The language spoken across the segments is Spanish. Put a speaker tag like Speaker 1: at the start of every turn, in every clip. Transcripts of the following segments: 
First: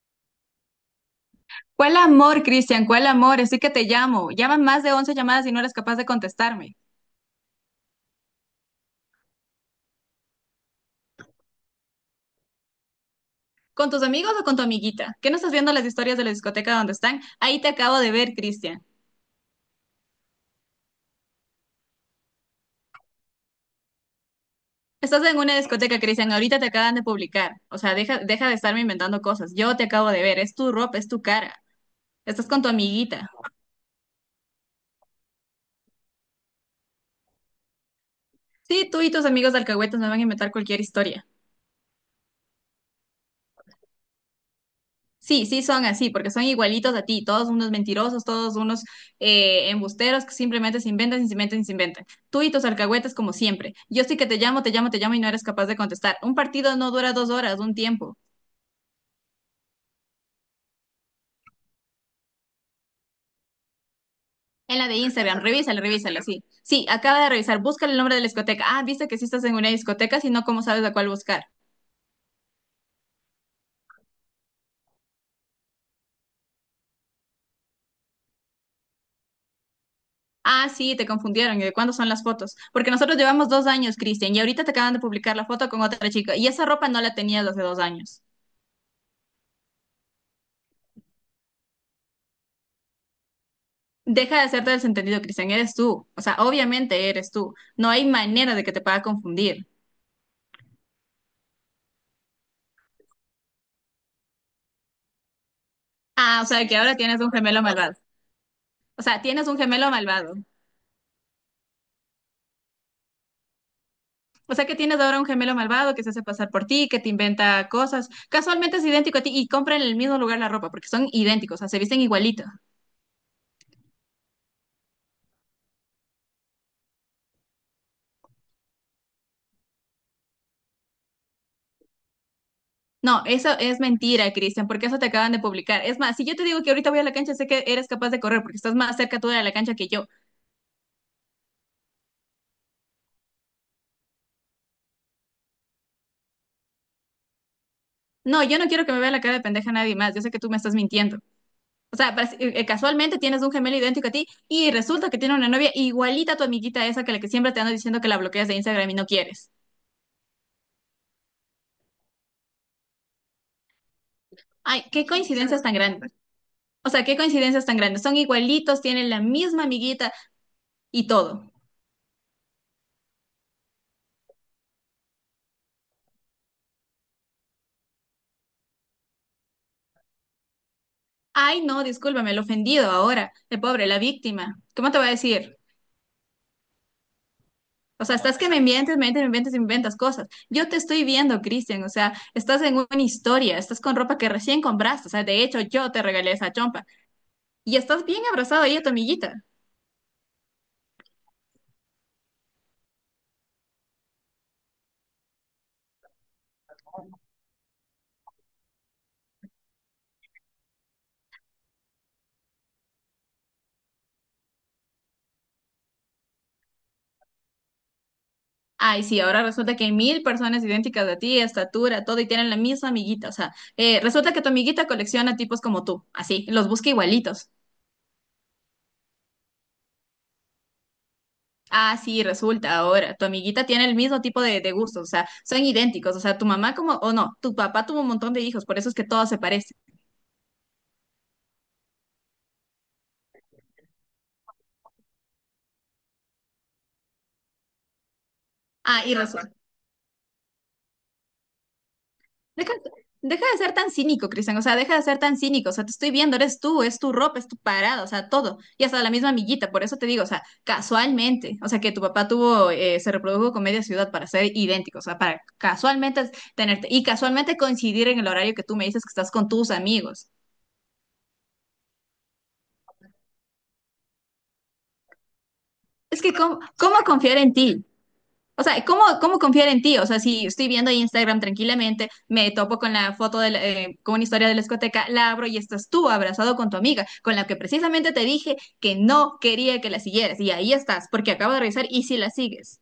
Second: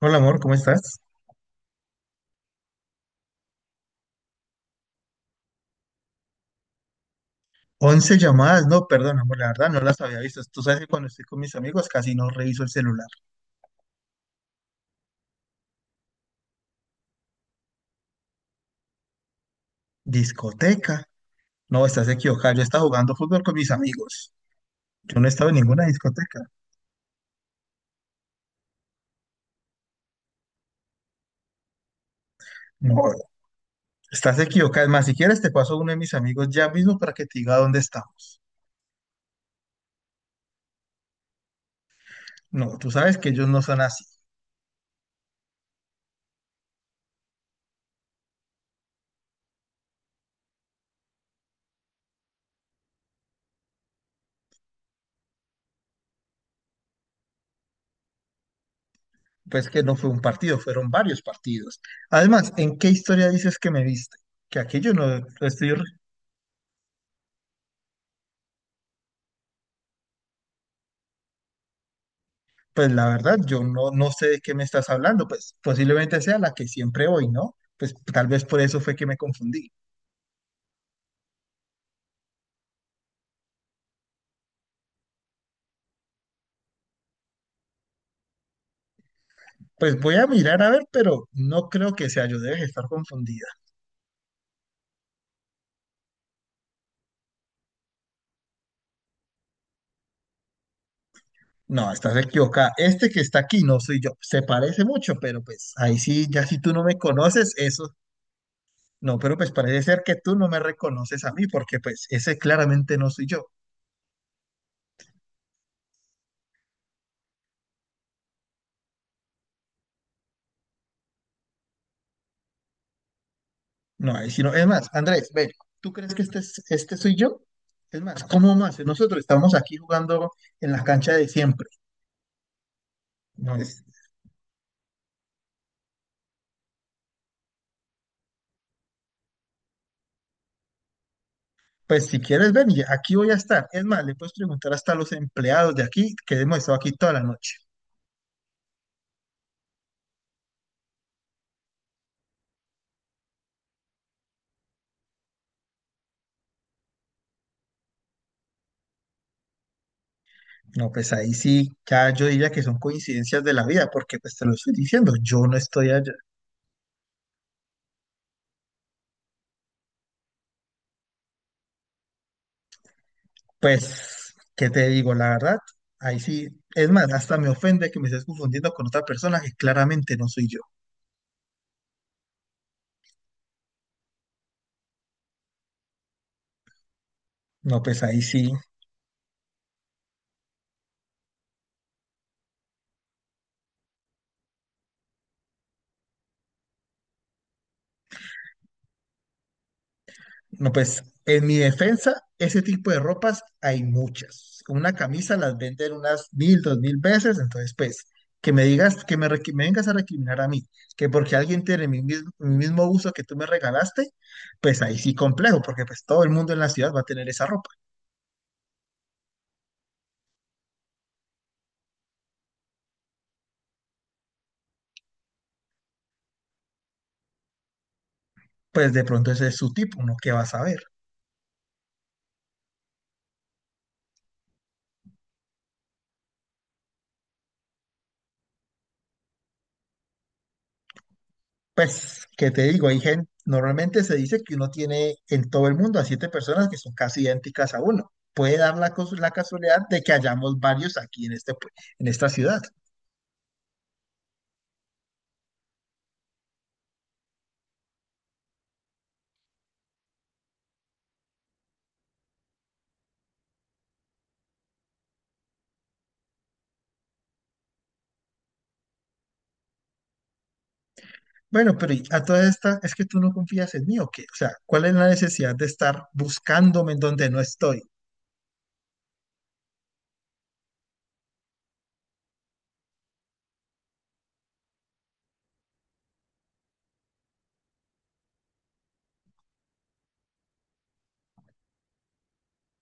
Speaker 1: Hola amor, ¿cómo estás?
Speaker 2: ¿Cuál amor, Cristian? ¿Cuál amor? Así que te llamo. Llaman más de 11 llamadas y no eres capaz de contestarme.
Speaker 1: 11 llamadas, no, perdón amor, la verdad no las había visto. Tú sabes que cuando estoy con mis amigos casi no reviso el celular.
Speaker 2: ¿Con tus amigos o con tu amiguita? ¿Qué no estás viendo las historias de la discoteca donde están? Ahí te acabo de ver, Cristian.
Speaker 1: Discoteca, no, estás equivocada. Yo estaba jugando fútbol con mis amigos. Yo
Speaker 2: Estás
Speaker 1: no
Speaker 2: en
Speaker 1: estaba en
Speaker 2: una
Speaker 1: ninguna
Speaker 2: discoteca, Cristian.
Speaker 1: discoteca.
Speaker 2: Ahorita te acaban de publicar. O sea, deja, deja de estarme inventando cosas. Yo te acabo de ver. Es tu ropa, es tu cara. Estás con tu
Speaker 1: No,
Speaker 2: amiguita.
Speaker 1: estás equivocada. Es más, si quieres te paso a uno de mis amigos ya mismo para que te diga dónde estamos.
Speaker 2: Sí, tú y tus amigos de alcahuetas me van a inventar cualquier historia.
Speaker 1: No, tú sabes que ellos no son así.
Speaker 2: Sí, sí son así, porque son igualitos a ti, todos unos mentirosos, todos unos embusteros que simplemente se inventan, y se inventan, y se inventan. Tú y tus alcahuetes como siempre. Yo sí que te llamo, te llamo, te llamo y no eres capaz de contestar. Un partido no dura 2 horas, un tiempo.
Speaker 1: Pues que no fue un partido, fueron varios partidos. Además, ¿en qué historia dices que me viste? Que
Speaker 2: En
Speaker 1: aquí
Speaker 2: la
Speaker 1: yo
Speaker 2: de
Speaker 1: no
Speaker 2: Instagram,
Speaker 1: estoy.
Speaker 2: revísala, revísala, sí. Sí, acaba de revisar, búscale el nombre de la discoteca. Ah, viste que sí estás en una discoteca, si no, ¿cómo sabes a cuál buscar?
Speaker 1: Pues la verdad, yo no sé de qué me estás hablando, pues posiblemente sea la que siempre voy, ¿no? Pues tal vez por eso fue que me confundí.
Speaker 2: Ah, sí, te confundieron. ¿Y de cuándo son las fotos? Porque nosotros llevamos 2 años, Cristian, y ahorita te acaban de publicar la foto con otra chica, y esa ropa no la tenías hace 2 años.
Speaker 1: Pues voy a mirar a ver, pero no creo que sea yo, debes estar confundida.
Speaker 2: Deja de hacerte desentendido, Cristian, eres tú. O sea, obviamente eres tú. No hay manera de que te pueda confundir.
Speaker 1: No, estás equivocada. Este que está aquí no soy yo. Se parece mucho, pero pues ahí sí,
Speaker 2: Ah,
Speaker 1: ya
Speaker 2: o
Speaker 1: si
Speaker 2: sea,
Speaker 1: tú
Speaker 2: que
Speaker 1: no
Speaker 2: ahora
Speaker 1: me
Speaker 2: tienes un
Speaker 1: conoces,
Speaker 2: gemelo malvado.
Speaker 1: eso.
Speaker 2: O
Speaker 1: No,
Speaker 2: sea,
Speaker 1: pero
Speaker 2: tienes
Speaker 1: pues
Speaker 2: un
Speaker 1: parece
Speaker 2: gemelo
Speaker 1: ser que
Speaker 2: malvado.
Speaker 1: tú no me reconoces a mí, porque pues ese claramente no soy yo.
Speaker 2: O sea, que tienes ahora un gemelo malvado que se hace pasar por ti, que te inventa cosas. Casualmente es idéntico a ti y compra en el mismo lugar la ropa porque son idénticos, o sea, se visten igualito.
Speaker 1: No, ahí sí no. Es más, Andrés, ven, ¿tú crees que este soy yo? Es más, ¿cómo más? Nosotros estamos aquí jugando en la cancha de siempre.
Speaker 2: No, eso
Speaker 1: No
Speaker 2: es
Speaker 1: es-
Speaker 2: mentira, Cristian, porque eso te acaban de publicar. Es más, si yo te digo que ahorita voy a la cancha, sé que eres capaz de correr porque estás más cerca tú de la cancha que yo.
Speaker 1: Pues si quieres, ven, y aquí voy a estar. Es más, le puedes preguntar hasta a los empleados de aquí que hemos estado aquí toda la noche.
Speaker 2: No, yo no quiero que me vea la cara de pendeja nadie más. Yo sé que tú me estás mintiendo. O sea, casualmente tienes un gemelo idéntico a ti y resulta que tiene una novia igualita a tu amiguita esa que la que siempre te ando diciendo que la bloqueas de Instagram y no quieres.
Speaker 1: No, pues ahí sí, ya yo diría que son coincidencias de la vida, porque pues te lo estoy
Speaker 2: Ay, qué
Speaker 1: diciendo, yo no
Speaker 2: coincidencias tan
Speaker 1: estoy allá.
Speaker 2: grandes. O sea, qué coincidencias tan grandes. Son igualitos, tienen la misma amiguita y todo.
Speaker 1: Pues, ¿qué te digo? La verdad, ahí sí. Es más, hasta me ofende que me estés confundiendo con otra persona que claramente no soy yo.
Speaker 2: Ay, no, discúlpame, el ofendido ahora, el pobre, la víctima. ¿Cómo te va a decir?
Speaker 1: No, pues
Speaker 2: O sea,
Speaker 1: ahí
Speaker 2: estás que
Speaker 1: sí.
Speaker 2: me mientes, me mientes, me mientes y me inventas cosas. Yo te estoy viendo, Cristian. O sea, estás en una historia, estás con ropa que recién compraste. O sea, de hecho, yo te regalé esa chompa. Y estás bien abrazado ahí a tu amiguita.
Speaker 1: No, pues en mi defensa, ese tipo de ropas hay muchas. Una camisa las venden unas 1000, 2000 veces, entonces pues que me digas, me vengas a recriminar a mí, que porque alguien tiene mi mismo uso que tú me regalaste, pues ahí sí complejo, porque pues todo el mundo en la ciudad va a tener esa ropa.
Speaker 2: Ay, sí, ahora resulta que hay 1.000 personas idénticas a ti, estatura, todo, y tienen la misma amiguita. O sea, resulta que tu amiguita colecciona tipos como tú, así, los busca igualitos.
Speaker 1: Pues de pronto ese es su tipo, uno qué va a saber.
Speaker 2: Ah, sí, resulta ahora, tu amiguita tiene el mismo tipo de gustos, o sea, son idénticos. O sea, tu mamá como, o no, tu papá tuvo un montón de hijos, por eso es que todos se parecen.
Speaker 1: Pues, ¿qué te digo? Hay gente, normalmente se dice que uno tiene en todo el mundo a 7 personas que son casi idénticas a uno. Puede dar
Speaker 2: Ah, y
Speaker 1: la
Speaker 2: resulta.
Speaker 1: casualidad de que hayamos varios aquí en esta ciudad.
Speaker 2: Deja, deja de ser tan cínico, Cristian, o sea, deja de ser tan cínico, o sea, te estoy viendo, eres tú, es tu ropa, es tu parada, o sea, todo, y hasta la misma amiguita, por eso te digo, o sea, casualmente, o sea, que tu papá tuvo, se reprodujo con media ciudad para ser idéntico, o sea, para casualmente tenerte, y casualmente coincidir en el horario que tú me dices que estás con tus amigos.
Speaker 1: Bueno, pero y a todas estas, ¿es que tú no confías en mí o qué? O sea, ¿cuál es la necesidad de estar
Speaker 2: Es que, ¿cómo,
Speaker 1: buscándome
Speaker 2: cómo
Speaker 1: en donde no
Speaker 2: confiar en
Speaker 1: estoy?
Speaker 2: ti? O sea, ¿cómo confiar en ti? O sea, si estoy viendo ahí Instagram tranquilamente, me topo con la foto con una historia de la discoteca, la abro y estás tú abrazado con tu amiga, con la que precisamente te dije que no quería que la siguieras. Y ahí estás, porque acabo de revisar y si la sigues.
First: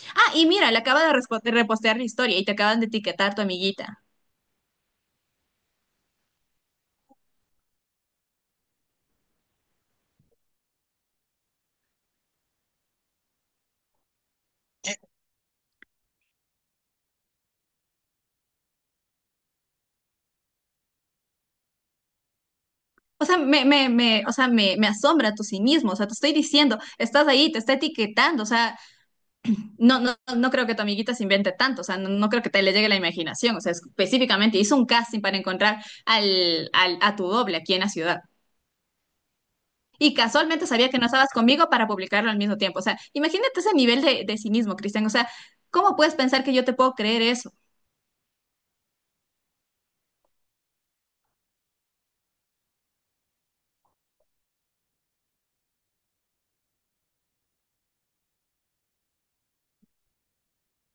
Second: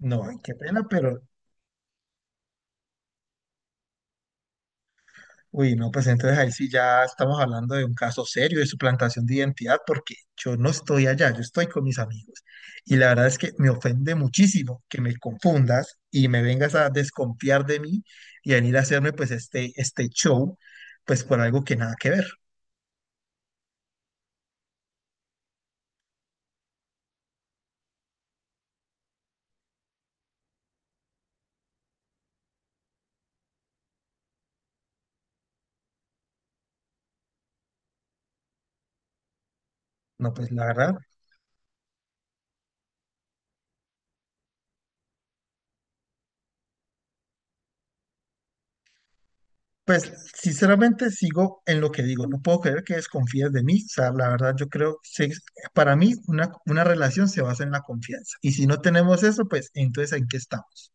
Speaker 1: No,
Speaker 2: Ah,
Speaker 1: ay,
Speaker 2: y
Speaker 1: qué
Speaker 2: mira, le
Speaker 1: pena,
Speaker 2: acaba de
Speaker 1: pero...
Speaker 2: repostear la historia y te acaban de etiquetar tu amiguita.
Speaker 1: Uy, no, pues entonces ahí sí ya estamos hablando de un caso serio de suplantación de identidad, porque yo no estoy allá, yo estoy con mis amigos. Y la verdad es que me ofende muchísimo que me confundas y me vengas a desconfiar de mí y venir a hacerme pues este show, pues por algo que nada que ver.
Speaker 2: O sea, me, o sea, me asombra tu cinismo. O sea, te estoy diciendo, estás ahí, te está etiquetando. O sea, no, no, no creo que tu amiguita se invente tanto, o sea, no, no creo que te le llegue la imaginación, o sea, específicamente hizo un casting para encontrar a tu doble aquí en la ciudad. Y
Speaker 1: No, pues la
Speaker 2: casualmente sabía
Speaker 1: verdad,
Speaker 2: que no estabas conmigo para publicarlo al mismo tiempo. O sea, imagínate ese nivel de cinismo, Cristian. O sea, ¿cómo puedes pensar que yo te puedo creer eso?
Speaker 1: pues sinceramente sigo en lo que digo, no puedo creer que desconfíes de mí. O sea, la verdad yo creo, sí, para mí una relación se basa en la confianza. Y si no tenemos eso, pues entonces ¿en qué estamos?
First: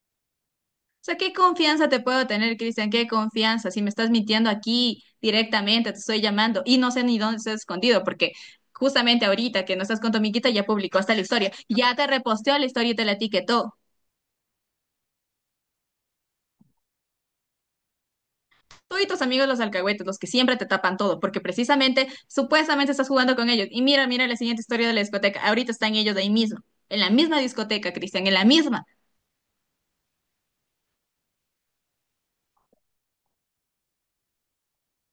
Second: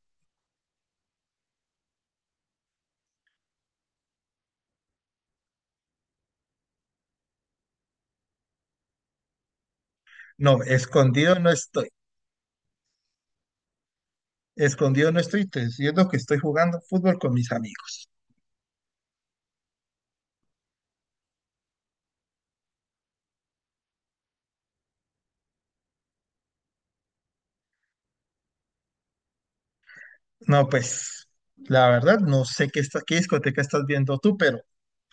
Speaker 2: O sea, ¿qué confianza te puedo tener, Cristian? ¿Qué confianza? Si me estás mintiendo aquí directamente, te estoy llamando y no sé ni dónde estás escondido, porque justamente ahorita que no estás con tu amiguita
Speaker 1: No,
Speaker 2: ya publicó hasta la
Speaker 1: escondido no
Speaker 2: historia,
Speaker 1: estoy.
Speaker 2: ya te reposteó la historia y te la etiquetó.
Speaker 1: Escondido no estoy, te diciendo que estoy jugando fútbol con mis amigos.
Speaker 2: Tú y tus amigos los alcahuetes, los que siempre te tapan todo, porque precisamente, supuestamente estás jugando con ellos. Y mira, mira la siguiente historia de la discoteca. Ahorita están ellos ahí mismo, en la misma discoteca, Cristian, en la misma,
Speaker 1: No, pues, la verdad, no sé qué, está, qué discoteca estás viendo tú, pero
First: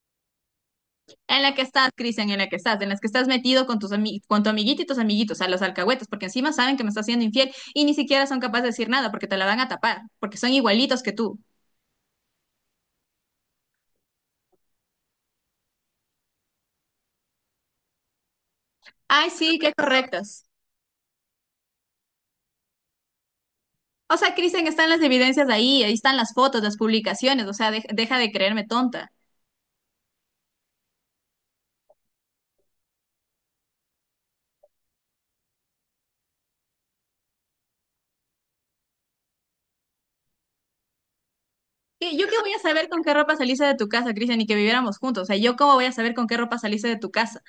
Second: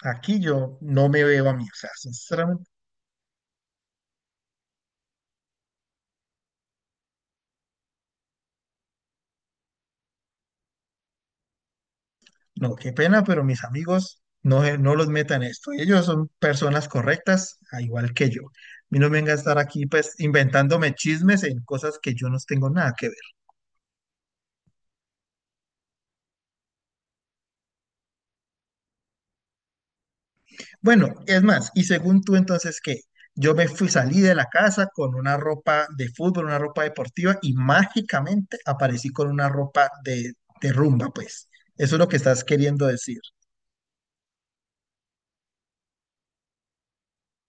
Speaker 1: aquí yo no me
Speaker 2: en
Speaker 1: veo a
Speaker 2: la que
Speaker 1: mí. O sea,
Speaker 2: estás, Cristian, en la que
Speaker 1: sinceramente,
Speaker 2: estás, en las que estás metido con tu amiguito y tus amiguitos, a los alcahuetes, porque encima saben que me estás siendo infiel y ni siquiera son capaces de decir nada, porque te la van a tapar, porque son igualitos que tú.
Speaker 1: no, qué pena, pero mis amigos no, no los metan en esto. Ellos son personas correctas, a igual que yo. A mí no me
Speaker 2: Ay,
Speaker 1: venga a estar
Speaker 2: sí, qué
Speaker 1: aquí, pues,
Speaker 2: correctas.
Speaker 1: inventándome chismes en cosas que yo no tengo nada que ver.
Speaker 2: O sea, Cristian, están las evidencias ahí, ahí están las fotos, las publicaciones, o sea, deja de creerme tonta.
Speaker 1: Bueno, es más, y según tú entonces, ¿qué? Yo me fui, salí de la casa con una ropa de fútbol, una ropa deportiva y mágicamente aparecí con una ropa de rumba, pues. Eso es lo que
Speaker 2: ¿Yo qué
Speaker 1: estás
Speaker 2: voy a
Speaker 1: queriendo
Speaker 2: saber con qué
Speaker 1: decir.
Speaker 2: ropa saliste de tu casa, Cristian, y que viviéramos juntos? O sea, ¿yo cómo voy a saber con qué ropa saliste de tu casa?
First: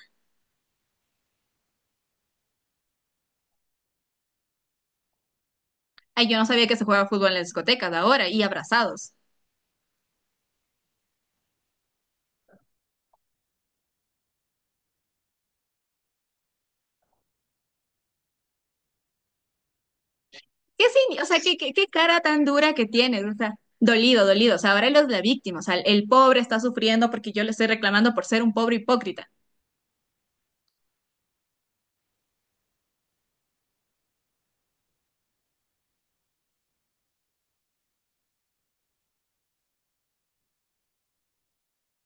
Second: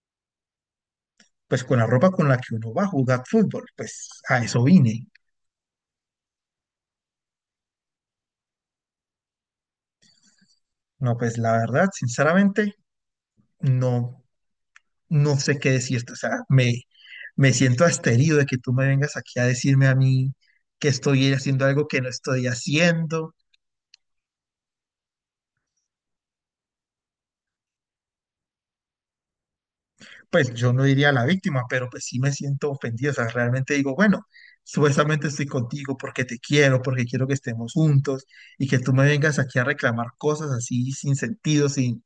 Speaker 1: Pues con la ropa con la que uno va a jugar fútbol, pues a eso vine.
Speaker 2: Ay, yo no sabía que se juega fútbol en las discotecas ahora y abrazados.
Speaker 1: No, pues la verdad, sinceramente, no, no sé qué decirte. O sea, me siento asterido de que tú me vengas aquí a decirme a mí
Speaker 2: ¿Qué
Speaker 1: que
Speaker 2: sí? O
Speaker 1: estoy
Speaker 2: sea, ¿qué,
Speaker 1: haciendo
Speaker 2: qué,
Speaker 1: algo
Speaker 2: qué
Speaker 1: que no
Speaker 2: cara tan
Speaker 1: estoy
Speaker 2: dura que tienes? O
Speaker 1: haciendo.
Speaker 2: sea, dolido, dolido. O sea, ahora él es la víctima. O sea, el pobre está sufriendo porque yo le estoy reclamando por ser un pobre hipócrita.
Speaker 1: Pues yo no diría la víctima, pero pues sí me siento ofendido, o sea, realmente digo, bueno, supuestamente estoy contigo porque te quiero, porque quiero que estemos juntos y que tú me vengas aquí a reclamar cosas así sin sentido, sin,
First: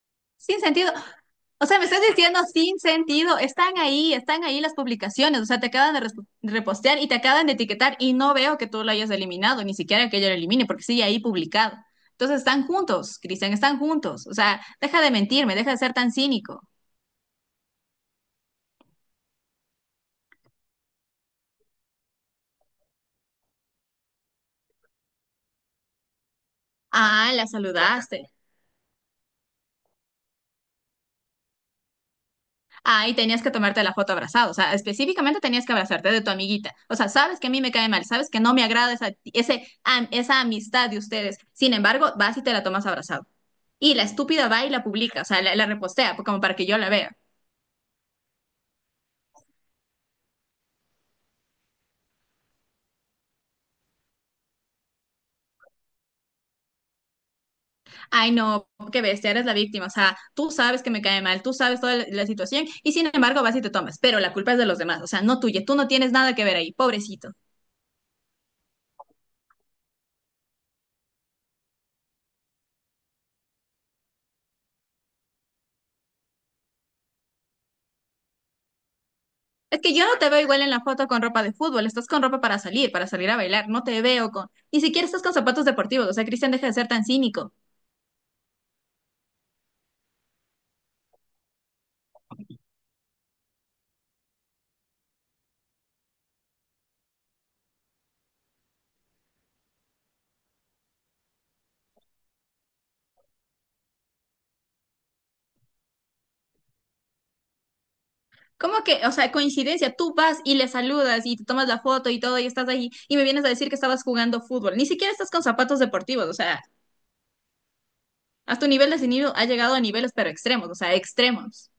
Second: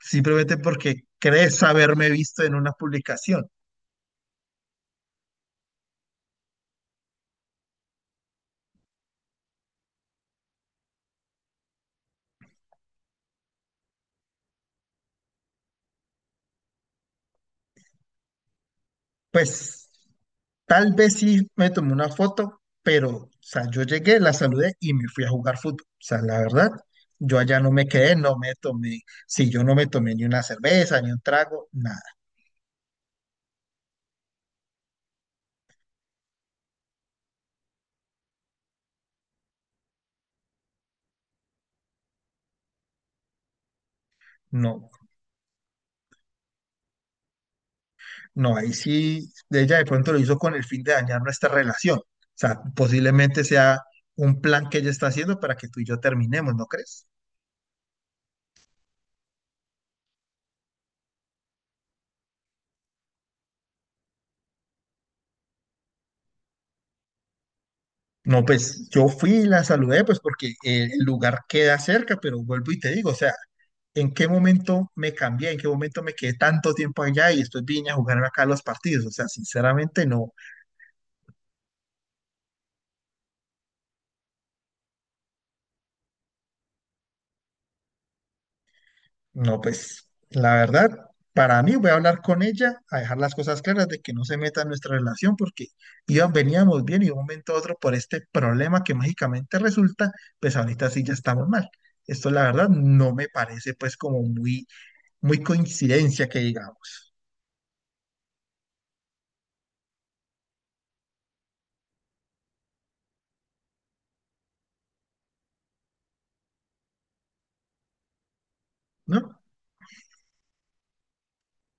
Speaker 1: simplemente
Speaker 2: Sin sentido.
Speaker 1: porque crees
Speaker 2: O sea, me estás
Speaker 1: haberme
Speaker 2: diciendo
Speaker 1: visto en una
Speaker 2: sin sentido.
Speaker 1: publicación.
Speaker 2: Están ahí las publicaciones. O sea, te acaban de repostear y te acaban de etiquetar y no veo que tú lo hayas eliminado, ni siquiera que yo lo elimine, porque sigue ahí publicado. Entonces están juntos, Cristian, están juntos. O sea, deja de mentirme, deja de ser tan cínico.
Speaker 1: Pues tal vez sí me tomé una foto, pero, o sea, yo llegué, la saludé y me fui a jugar fútbol, o sea, la verdad.
Speaker 2: Ah,
Speaker 1: Yo
Speaker 2: la
Speaker 1: allá no me quedé,
Speaker 2: saludaste.
Speaker 1: si yo no me tomé ni una cerveza, ni un trago, nada,
Speaker 2: Ah, y tenías que tomarte la foto abrazado, o sea, específicamente tenías que abrazarte de tu amiguita. O sea, sabes que a mí me cae mal, sabes que no me agrada esa amistad de ustedes. Sin embargo, vas y te la tomas abrazado. Y la estúpida va y la
Speaker 1: no.
Speaker 2: publica, o sea, la repostea como para que yo la vea.
Speaker 1: No, ahí sí, ella de pronto lo hizo con el fin de dañar nuestra relación. O sea, posiblemente sea un plan que ella está haciendo para que tú y yo terminemos, ¿no crees?
Speaker 2: Ay, no, qué bestia, eres la víctima, o sea, tú sabes que me cae mal, tú sabes toda la situación y sin embargo vas y te tomas, pero la culpa es de los demás, o sea, no tuya, tú no tienes nada que ver ahí, pobrecito.
Speaker 1: No, pues yo fui y la saludé, pues porque el lugar queda cerca, pero vuelvo y te digo, o sea, ¿en qué momento me cambié? ¿En qué momento me quedé tanto tiempo allá y después vine a jugar acá los partidos? O sea,
Speaker 2: Es que yo
Speaker 1: sinceramente
Speaker 2: no te
Speaker 1: no.
Speaker 2: veo igual en la foto con ropa de fútbol, estás con ropa para salir a bailar, no te veo con, ni siquiera estás con zapatos deportivos, o sea, Cristian, deja de ser tan cínico.
Speaker 1: No, pues la verdad, para mí voy a hablar con ella, a dejar las cosas claras de que no se meta en nuestra relación porque iban, veníamos bien y de un momento a otro por este problema que mágicamente resulta, pues ahorita sí ya estamos mal. Esto la verdad no me parece pues como muy, muy coincidencia que digamos,
Speaker 2: ¿Cómo que, o sea, coincidencia, tú vas y le saludas y te tomas la foto y todo y estás ahí y me vienes a decir que estabas jugando fútbol, ni siquiera estás con zapatos deportivos, o sea, a tu nivel de cinismo
Speaker 1: ¿no?
Speaker 2: ha llegado a niveles pero extremos, o sea, extremos.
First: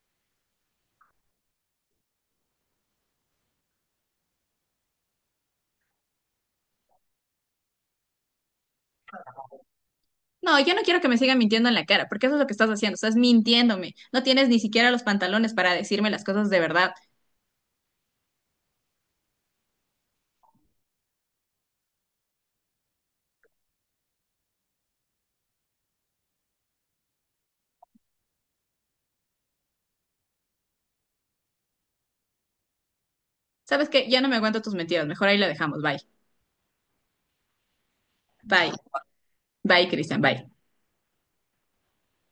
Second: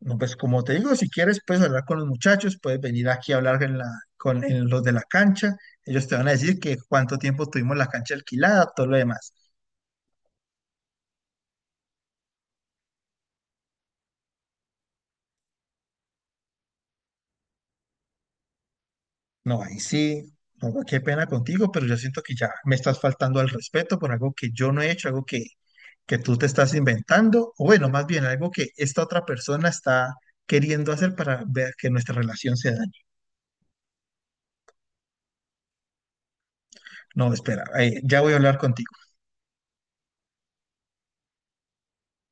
Speaker 1: No, pues como te digo, si quieres puedes hablar con los muchachos, puedes venir aquí a hablar con en los de la cancha, ellos te van a decir que cuánto tiempo tuvimos la cancha alquilada, todo lo demás.
Speaker 2: No, yo no quiero que me sigan mintiendo en la cara, porque eso es lo que estás haciendo, estás mintiéndome, no tienes ni siquiera los pantalones para decirme las cosas de verdad.
Speaker 1: No, ahí sí, no, qué pena contigo, pero yo siento que ya me estás faltando al respeto por algo que yo no he hecho, algo que tú te estás inventando, o bueno, más bien algo que esta otra persona está queriendo hacer para ver que nuestra relación se dañe.
Speaker 2: ¿Sabes qué? Ya no me aguanto tus mentiras, mejor ahí la dejamos, bye,
Speaker 1: No, espera, ya voy a hablar
Speaker 2: bye.
Speaker 1: contigo.
Speaker 2: Bye, Cristian, bye.